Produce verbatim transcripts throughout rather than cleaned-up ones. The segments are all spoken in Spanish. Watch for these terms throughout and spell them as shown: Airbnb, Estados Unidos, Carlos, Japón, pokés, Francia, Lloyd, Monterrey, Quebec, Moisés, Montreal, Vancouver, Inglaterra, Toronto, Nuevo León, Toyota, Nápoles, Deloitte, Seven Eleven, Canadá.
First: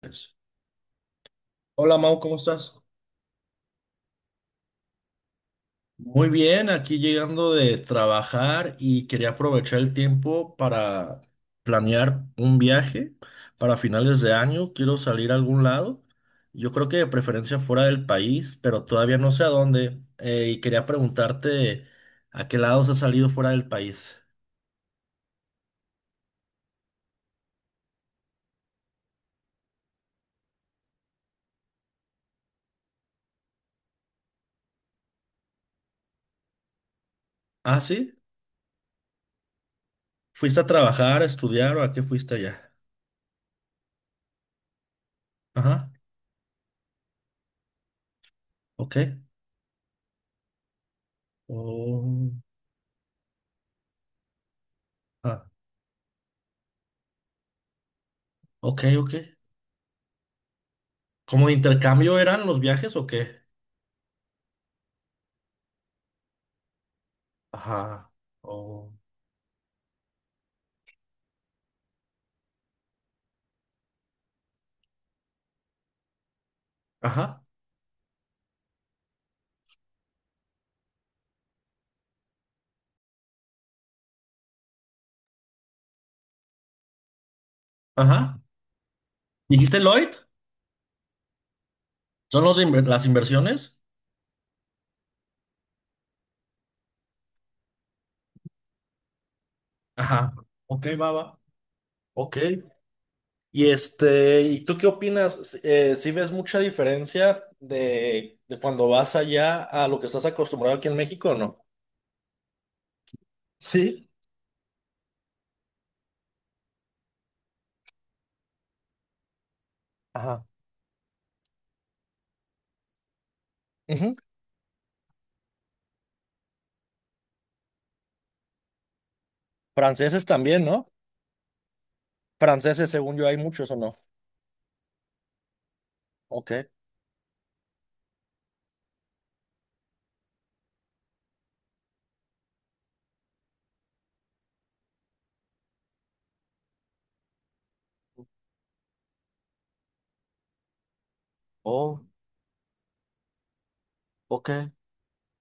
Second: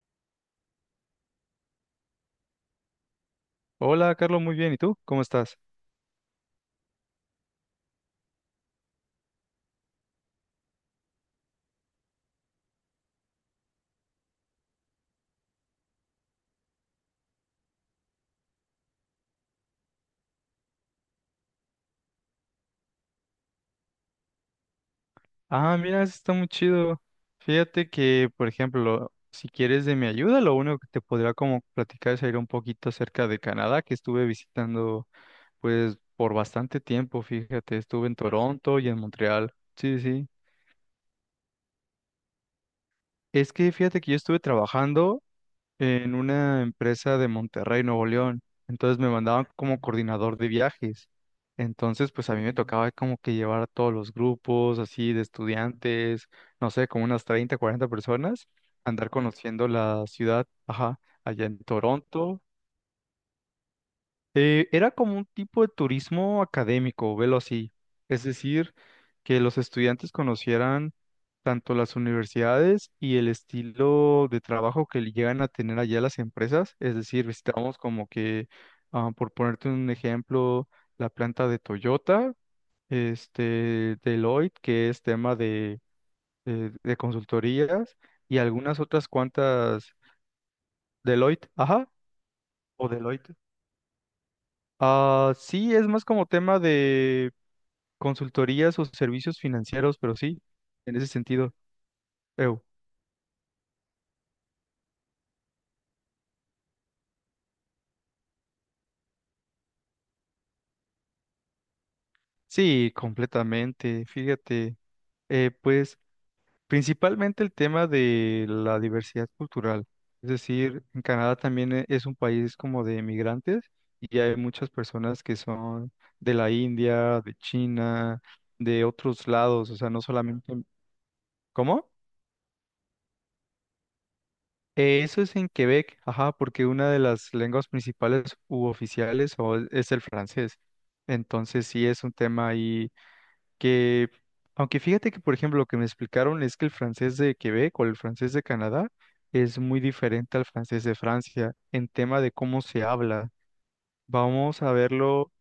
Pues, Hola Mau, ¿cómo estás? Hola, Carlos, muy bien. ¿Y tú? ¿Cómo estás? Muy bien, aquí llegando de trabajar y quería aprovechar el tiempo para planear un viaje para finales de año. Quiero salir a algún lado. Yo creo que de preferencia fuera del país, pero todavía no sé a dónde. Eh, y quería preguntarte a qué lados has salido fuera del país. Ah, mira, eso está muy chido. Fíjate que, por ejemplo, si quieres de mi ayuda, lo único que te podría como platicar es ir un poquito acerca de Canadá, que estuve visitando, pues, por bastante tiempo, fíjate. Ah, Estuve en sí. Toronto y en Montreal. Sí, sí. sí. ¿Fuiste a trabajar, a estudiar o a qué fuiste allá? Es que fíjate que yo estuve trabajando Ajá, en una empresa de Monterrey, Nuevo León. ok. Entonces me mandaban como coordinador de viajes. Entonces, pues Oh, a mí me tocaba como que llevar a todos los grupos, así de ah, estudiantes, no sé, como unas treinta cuarenta personas, ok, andar ok. conociendo la ciudad, ajá, ¿Como allá de en intercambio Toronto, eran los viajes o qué? eh, era como un tipo de turismo académico, velo así. Ajá. Es decir, Oh. que los estudiantes conocieran tanto las universidades y el estilo de trabajo que le llegan a tener allá las empresas. Es decir, Ajá. visitamos como que, ah, por ponerte un ejemplo, la planta de Toyota, este, Deloitte, que es tema de, de, de consultorías, y Ajá. algunas otras ¿Dijiste cuantas, Lloyd? Deloitte, ajá, ¿Son los de inver- o las Deloitte. inversiones? Ah, sí, es más como tema de Consultorías o servicios financieros, pero Ajá. sí, Ok, en ese va, va. sentido. Ok. Eu. Y este, ¿y tú qué opinas? Eh, ¿sí ves mucha diferencia de, de cuando vas allá a lo que estás acostumbrado aquí en México o no? Sí, completamente. Sí, Fíjate, eh, pues principalmente el tema de la diversidad cultural. Es ajá. decir, en Canadá también e- es un país como de migrantes Ujú. y hay muchas personas que son de la India, de China, de otros lados, o sea, no Franceses solamente... también, ¿no? ¿Cómo? Franceses, según yo, hay muchos o no. Eh, eso es en Quebec, ajá, Ok. porque una de las lenguas principales u oficiales o e, es el francés. Entonces sí es un tema ahí que, aunque fíjate que, por ejemplo, lo que me explicaron es que el francés de Quebec o el francés de Canadá es muy diferente al francés de Francia en Oh, tema de cómo se habla. ok, Vamos a verlo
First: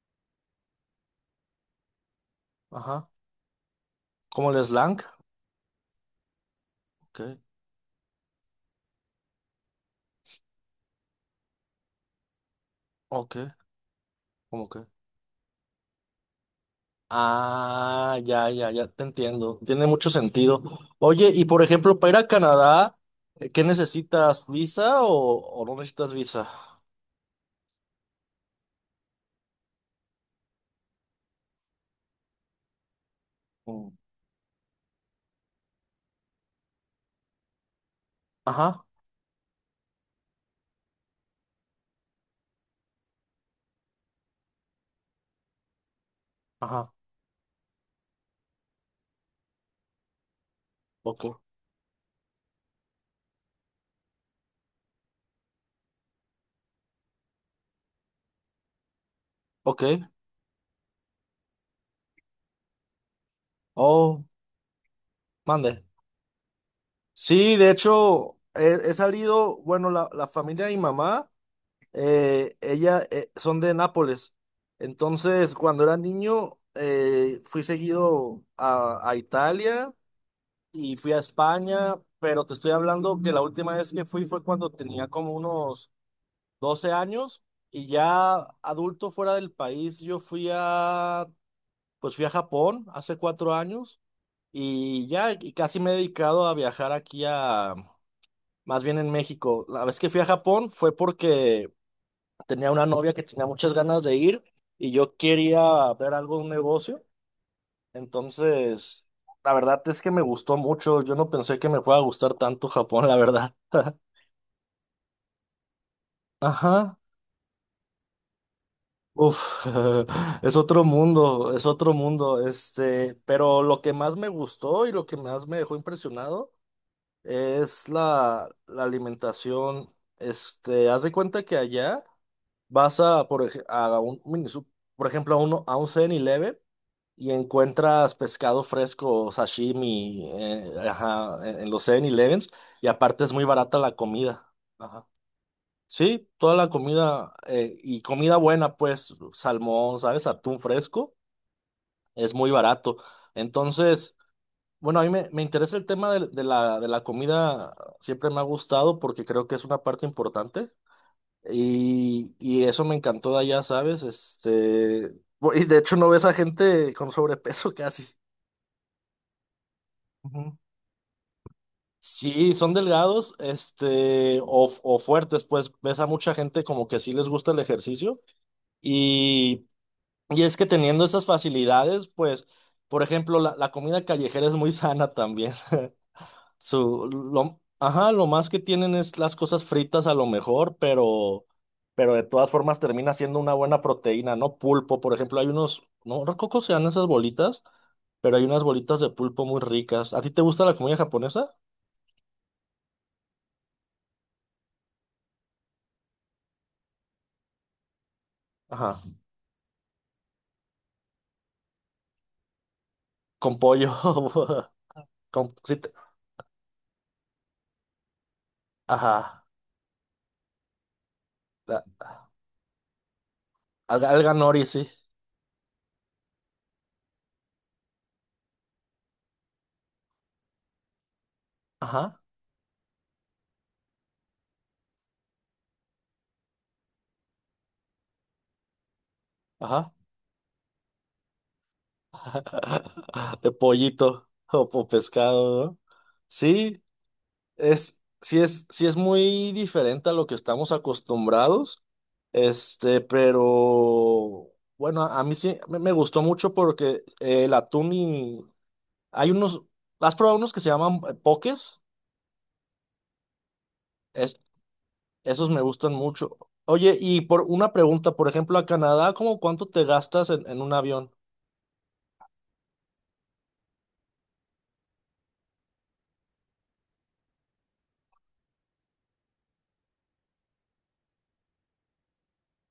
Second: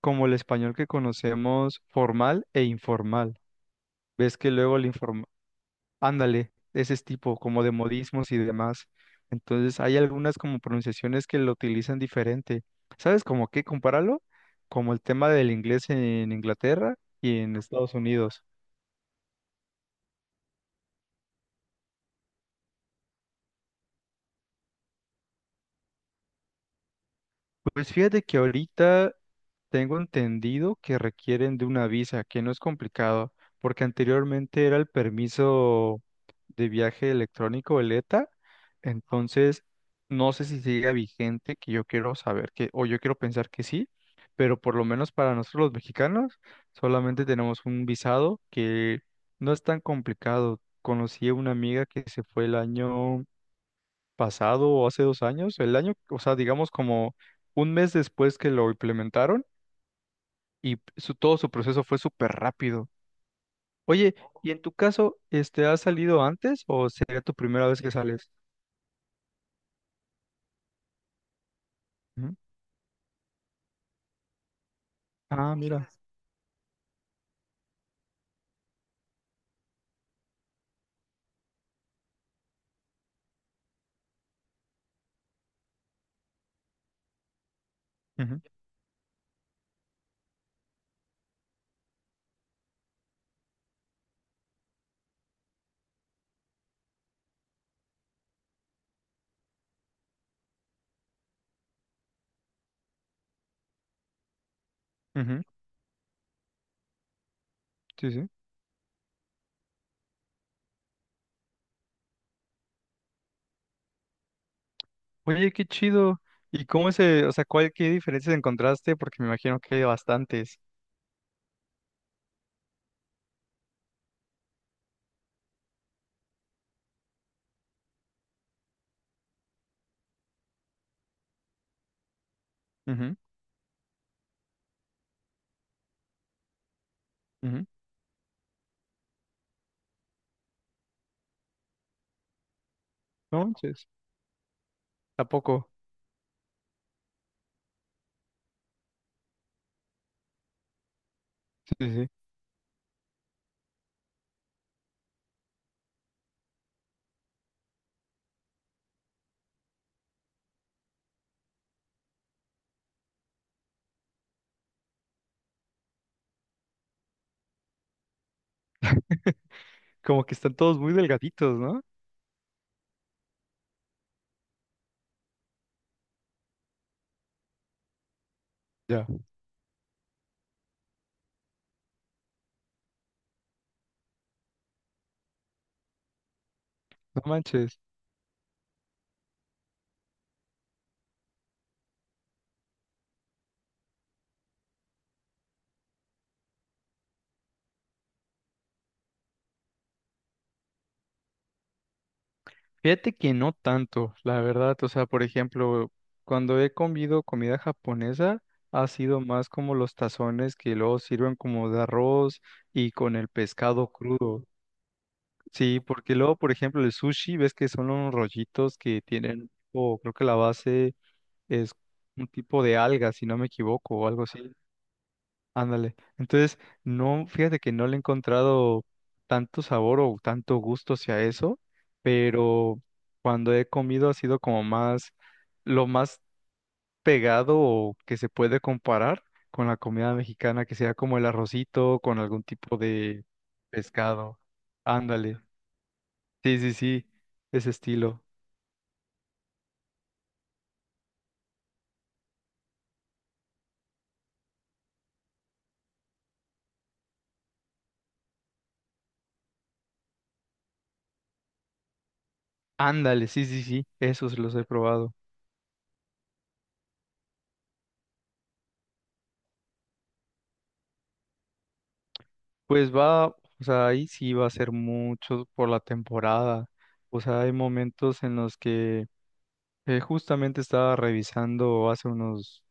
como el español que conocemos formal e ajá. informal. Ves que Como el luego el slang, informal Ándale, de ese ok, tipo, como de modismos y demás. Entonces, hay algunas como pronunciaciones que lo utilizan diferente. ¿Sabes ok, cómo qué? Compáralo cómo que. como el tema del inglés en Inglaterra y en Estados Ah, Unidos. ya, ya, ya te entiendo. Tiene mucho sentido. Oye, y por ejemplo, para ir a Canadá, eh, ¿qué necesitas? ¿Visa o, o no necesitas visa? Pues fíjate que ahorita tengo entendido que requieren de una visa, que no es complicado, porque Mm. anteriormente era el permiso de viaje electrónico, el E T A, Ajá, entonces no sé si sigue vigente, que yo quiero saber que, o yo quiero pensar que sí, pero por lo menos para nosotros los mexicanos ajá, solamente tenemos un visado que no es tan complicado. ok, Conocí a una amiga que se fue el año pasado o hace dos años, el año, o sea, digamos como un mes después que lo implementaron ok. y su, todo su proceso fue súper rápido. Oye, Oh, ¿y en tu caso, este, has mande. salido antes o sería tu Sí, primera de vez que sales? hecho, he, he salido, bueno, la, la familia de mi mamá, Ujú. eh, ella eh, son de Nápoles. Entonces, Ah, cuando mira. era niño, eh, fui seguido a, a Italia y fui a España, pero te estoy hablando que la última vez que fui fue cuando tenía como unos doce años y ya Ujú, adulto fuera del país, yo fui a, pues fui a Japón hace cuatro años y ya y casi me he dedicado a viajar aquí a, más bien en México. La vez que fui a Japón fue porque tenía una novia que tenía muchas ganas de ir y yo ujú, quería ver algo, un negocio. Sí, sí. Entonces, la verdad es que me gustó mucho. Yo no pensé que me fuera a gustar tanto Japón, la verdad. Oye, qué chido. ¿Y cómo Ajá. ese, o sea, cuál, qué diferencias encontraste? Porque me imagino Uf, que hay es bastantes. otro mundo, es otro mundo. Este, pero lo que más me gustó y lo que más me dejó impresionado es la, la alimentación. Este, haz de cuenta que allá vas Ujú, a, por ej- a un mini, sup- por ejemplo, a uno, a un Seven eleven. Y ujú. encuentras pescado fresco, sashimi, eh, ajá, en, en los Seven elevens. Y aparte es muy No barata manches. la comida. Ajá. ¿A poco? Sí, toda la comida eh, y comida buena, pues salmón, ¿sabes? Atún fresco, Sí, sí. sí. es muy barato. Entonces, bueno, a mí me, me interesa el tema de, de la, de la comida, siempre me ha gustado porque creo que es una parte importante y, y eso me encantó de allá, ¿sabes? Este, bu- y de hecho no ves a gente con sobrepeso casi. Como que Ujú. están todos muy delgaditos, ¿no? Sí, son delgados, este, o, o fuertes, pues ves a mucha gente como que sí les gusta el ejercicio Ya. y, y es que teniendo esas facilidades, pues, por ejemplo, la, la comida callejera es muy sana también. Su, No lo, manches. Ajá, lo más que tienen es las cosas fritas a lo mejor, pero, pero de todas formas termina siendo una buena proteína, ¿no? Pulpo, por ejemplo, hay unos, no recuerdo cómo se llaman esas bolitas, pero hay unas bolitas de pulpo muy ricas. ¿A ti te gusta la comida japonesa? Fíjate que no tanto, la verdad. O sea, por ejemplo, cuando he comido comida japonesa, ha Ajá. sido más como los tazones que luego sirven como de arroz y con el Con pescado pollo, crudo. con, sí, Sí, te- porque luego, por ejemplo, el sushi, ves que son unos rollitos que ajá, tienen, o creo que la base es la- un tipo de alga, si no me equivoco, o alga, algo alga así. nori, sí, Ándale. Entonces, no, fíjate que no le he encontrado tanto sabor o tanto gusto hacia eso, ajá, pero cuando he comido ha sido como más, lo más pegado o que se puede comparar con la ajá, comida mexicana, que sea como el arrocito con algún tipo de de pollito pescado. o, po- Ándale. pescado, ¿no? Sí, sí, Sí, sí, ese es, estilo. sí es, sí es muy diferente a lo que estamos acostumbrados, este, pero bueno, a, a mí sí me, me gustó mucho porque eh, el atún y hay unos, ¿has probado unos que se llaman eh, pokés? Ándale, sí, sí, sí, esos los he probado. Esos me gustan mucho. Oye, y por una pregunta, por ejemplo, a Canadá, ¿cómo cuánto te gastas en, en un avión? Pues va, o sea, ahí sí va a ser mucho por la temporada. O sea, hay momentos en los que eh, justamente estaba revisando hace unos,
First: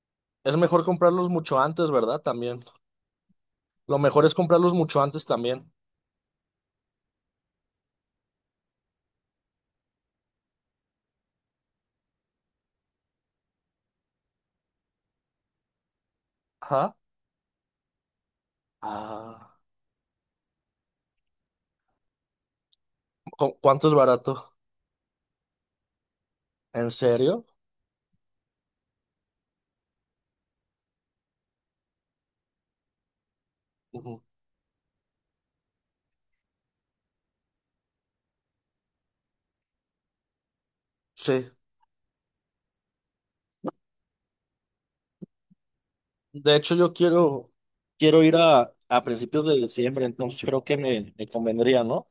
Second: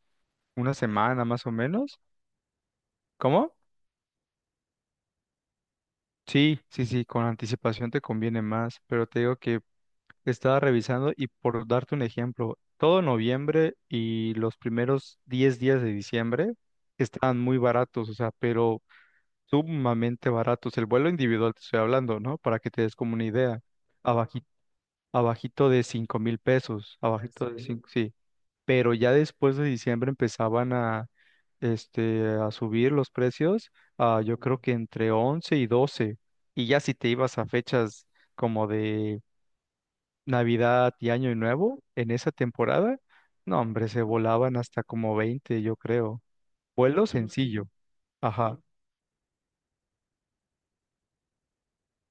Es una mejor semana comprarlos más o mucho antes, menos. ¿verdad? También. ¿Cómo? Lo mejor es comprarlos mucho antes también. Sí, sí, sí, con anticipación te conviene más, pero te digo que estaba revisando y por darte un ejemplo, todo noviembre y los primeros diez días de diciembre Ajá. estaban muy baratos, o sea, pero Ah, sumamente baratos. El vuelo individual te estoy hablando, ¿no? Para que te des como una ¿cu- idea ¿cuánto es barato? abajito de cinco mil ¿En pesos, ¿En serio? abajito de serio? Cinco, sí. Pero ya después de diciembre empezaban a, este, a subir los precios, a, Ujú. yo creo que entre once y doce. Y ya si te ibas a fechas como de Navidad y Año Sí. Nuevo, en esa temporada, no, hombre, se volaban hasta como veinte, yo creo. De hecho, yo Vuelo Mm. quiero, sencillo, quiero ir ajá. a, a principios de diciembre, entonces creo que me, me convendría, ¿no?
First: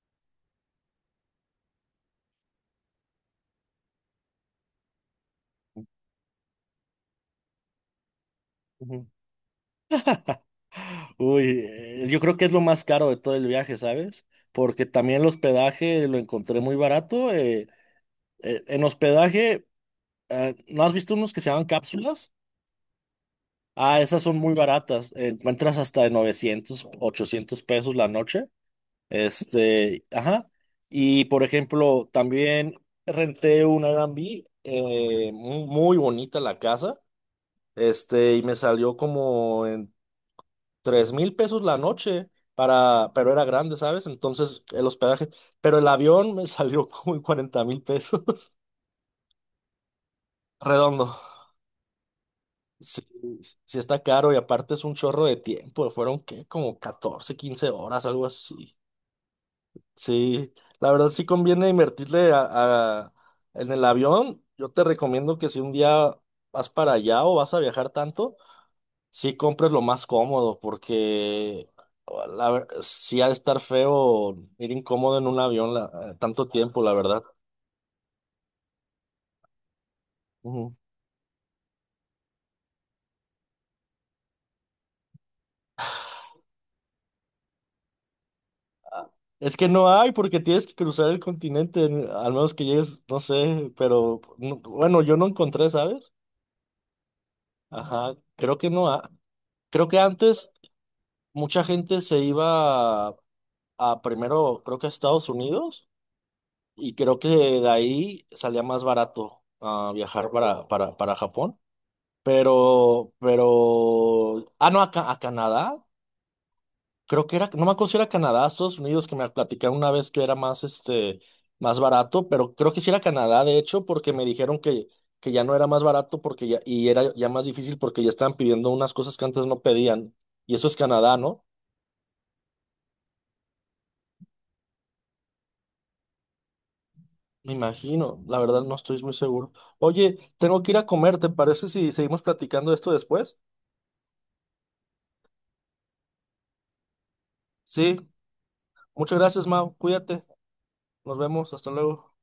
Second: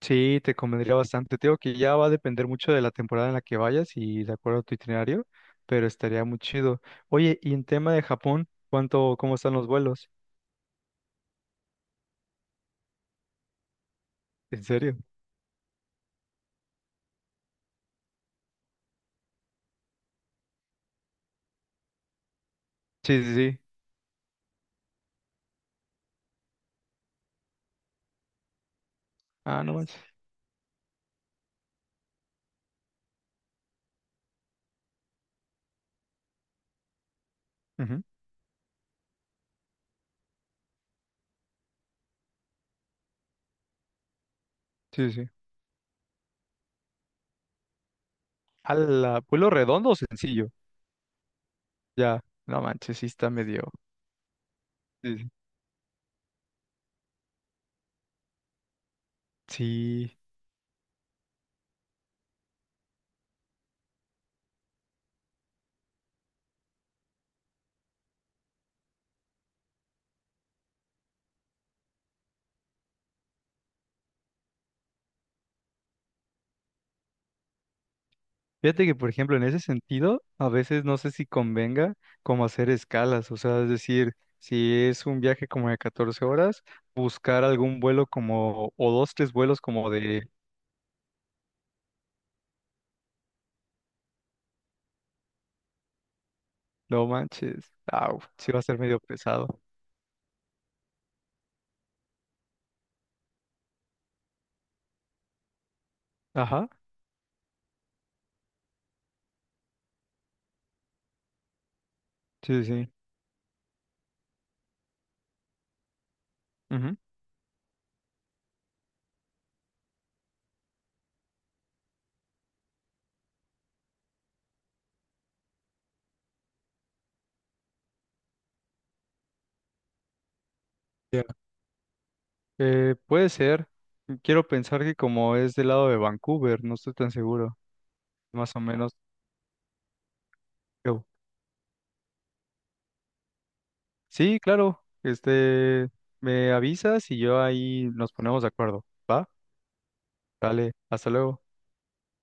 Sí, te convendría bastante. Te digo que ya va a depender mucho de la temporada en la que vayas y de acuerdo a tu itinerario, pero estaría muy chido. Oye, y en tema de Japón, Ujú. ¿cuánto, cómo están los vuelos? Uy, eh, yo creo que es lo más caro de todo el viaje, ¿sabes? ¿En Porque serio? también el hospedaje lo encontré muy barato. Eh, Eh, en hospedaje, eh, ¿no has visto unos que se llaman cápsulas? Sí, sí, sí. Ah, esas son muy baratas. eh, Encuentras hasta de novecientos ochocientos pesos la noche. Ah, no Este, manches. ajá. Y por ejemplo, también renté un Airbnb, eh, mu- muy bonita la casa. Ujú. Este, y me salió como en tres mil pesos la noche. Para, pero era grande, ¿sabes? Entonces, el Sí, hospedaje. sí. Pero el avión me salió como en cuarenta mil pesos. ¿Al vuelo redondo o sencillo? Redondo. Ya, no manches, Sí, sí está medio. sí está caro y aparte es un Sí, chorro sí. de tiempo. Fueron, ¿qué? Como catorce quince horas, algo así. Sí. Sí, la verdad sí conviene invertirle a, a- en el avión. Yo te recomiendo que si un día vas para allá o vas a viajar tanto, sí compres lo más cómodo porque oh, la, ver- sí ha de estar feo ir incómodo en un avión la- tanto tiempo, la verdad. Fíjate que, por ejemplo, en ese sentido, a Ujú. veces no sé si convenga como hacer escalas, o sea, es decir, si es un viaje como de catorce horas, buscar algún vuelo como, o dos, tres Es vuelos que no como hay de, porque tienes que cruzar el continente, en- al menos que llegues, no sé, pero no- bueno, yo no encontré, ¿sabes? no manches, Ajá, au, sí creo va a que ser no medio ha- pesado. creo que antes mucha gente se iba a, a primero, creo que a Estados Unidos, Ajá, y creo que de ahí salía más barato ah, viajar para, para, para Japón. sí, sí. Pero, pero, ah, no, a, Ca- a Canadá. ujú. Creo que era, no me acuerdo si era Canadá, Estados Unidos, que me platicaron una vez que era más, este, más barato, pero creo que sí era Canadá, de hecho, porque me dijeron que, que ya no era más barato porque ya, y era ya más difícil porque ya estaban pidiendo unas cosas que antes no pedían. Y eso es Canadá, Ya. ¿no? Eh, puede ser, quiero pensar que como es del lado de Vancouver, no estoy tan Me seguro, imagino, la más o verdad no menos. estoy muy seguro. Oye, tengo que ir a yo- comer, ¿te parece si seguimos platicando de esto después? Sí, claro, este, me avisas y yo ahí Sí, nos ponemos de acuerdo. muchas ¿Va? gracias, Mau, cuídate, Vale, hasta nos luego. vemos, hasta luego.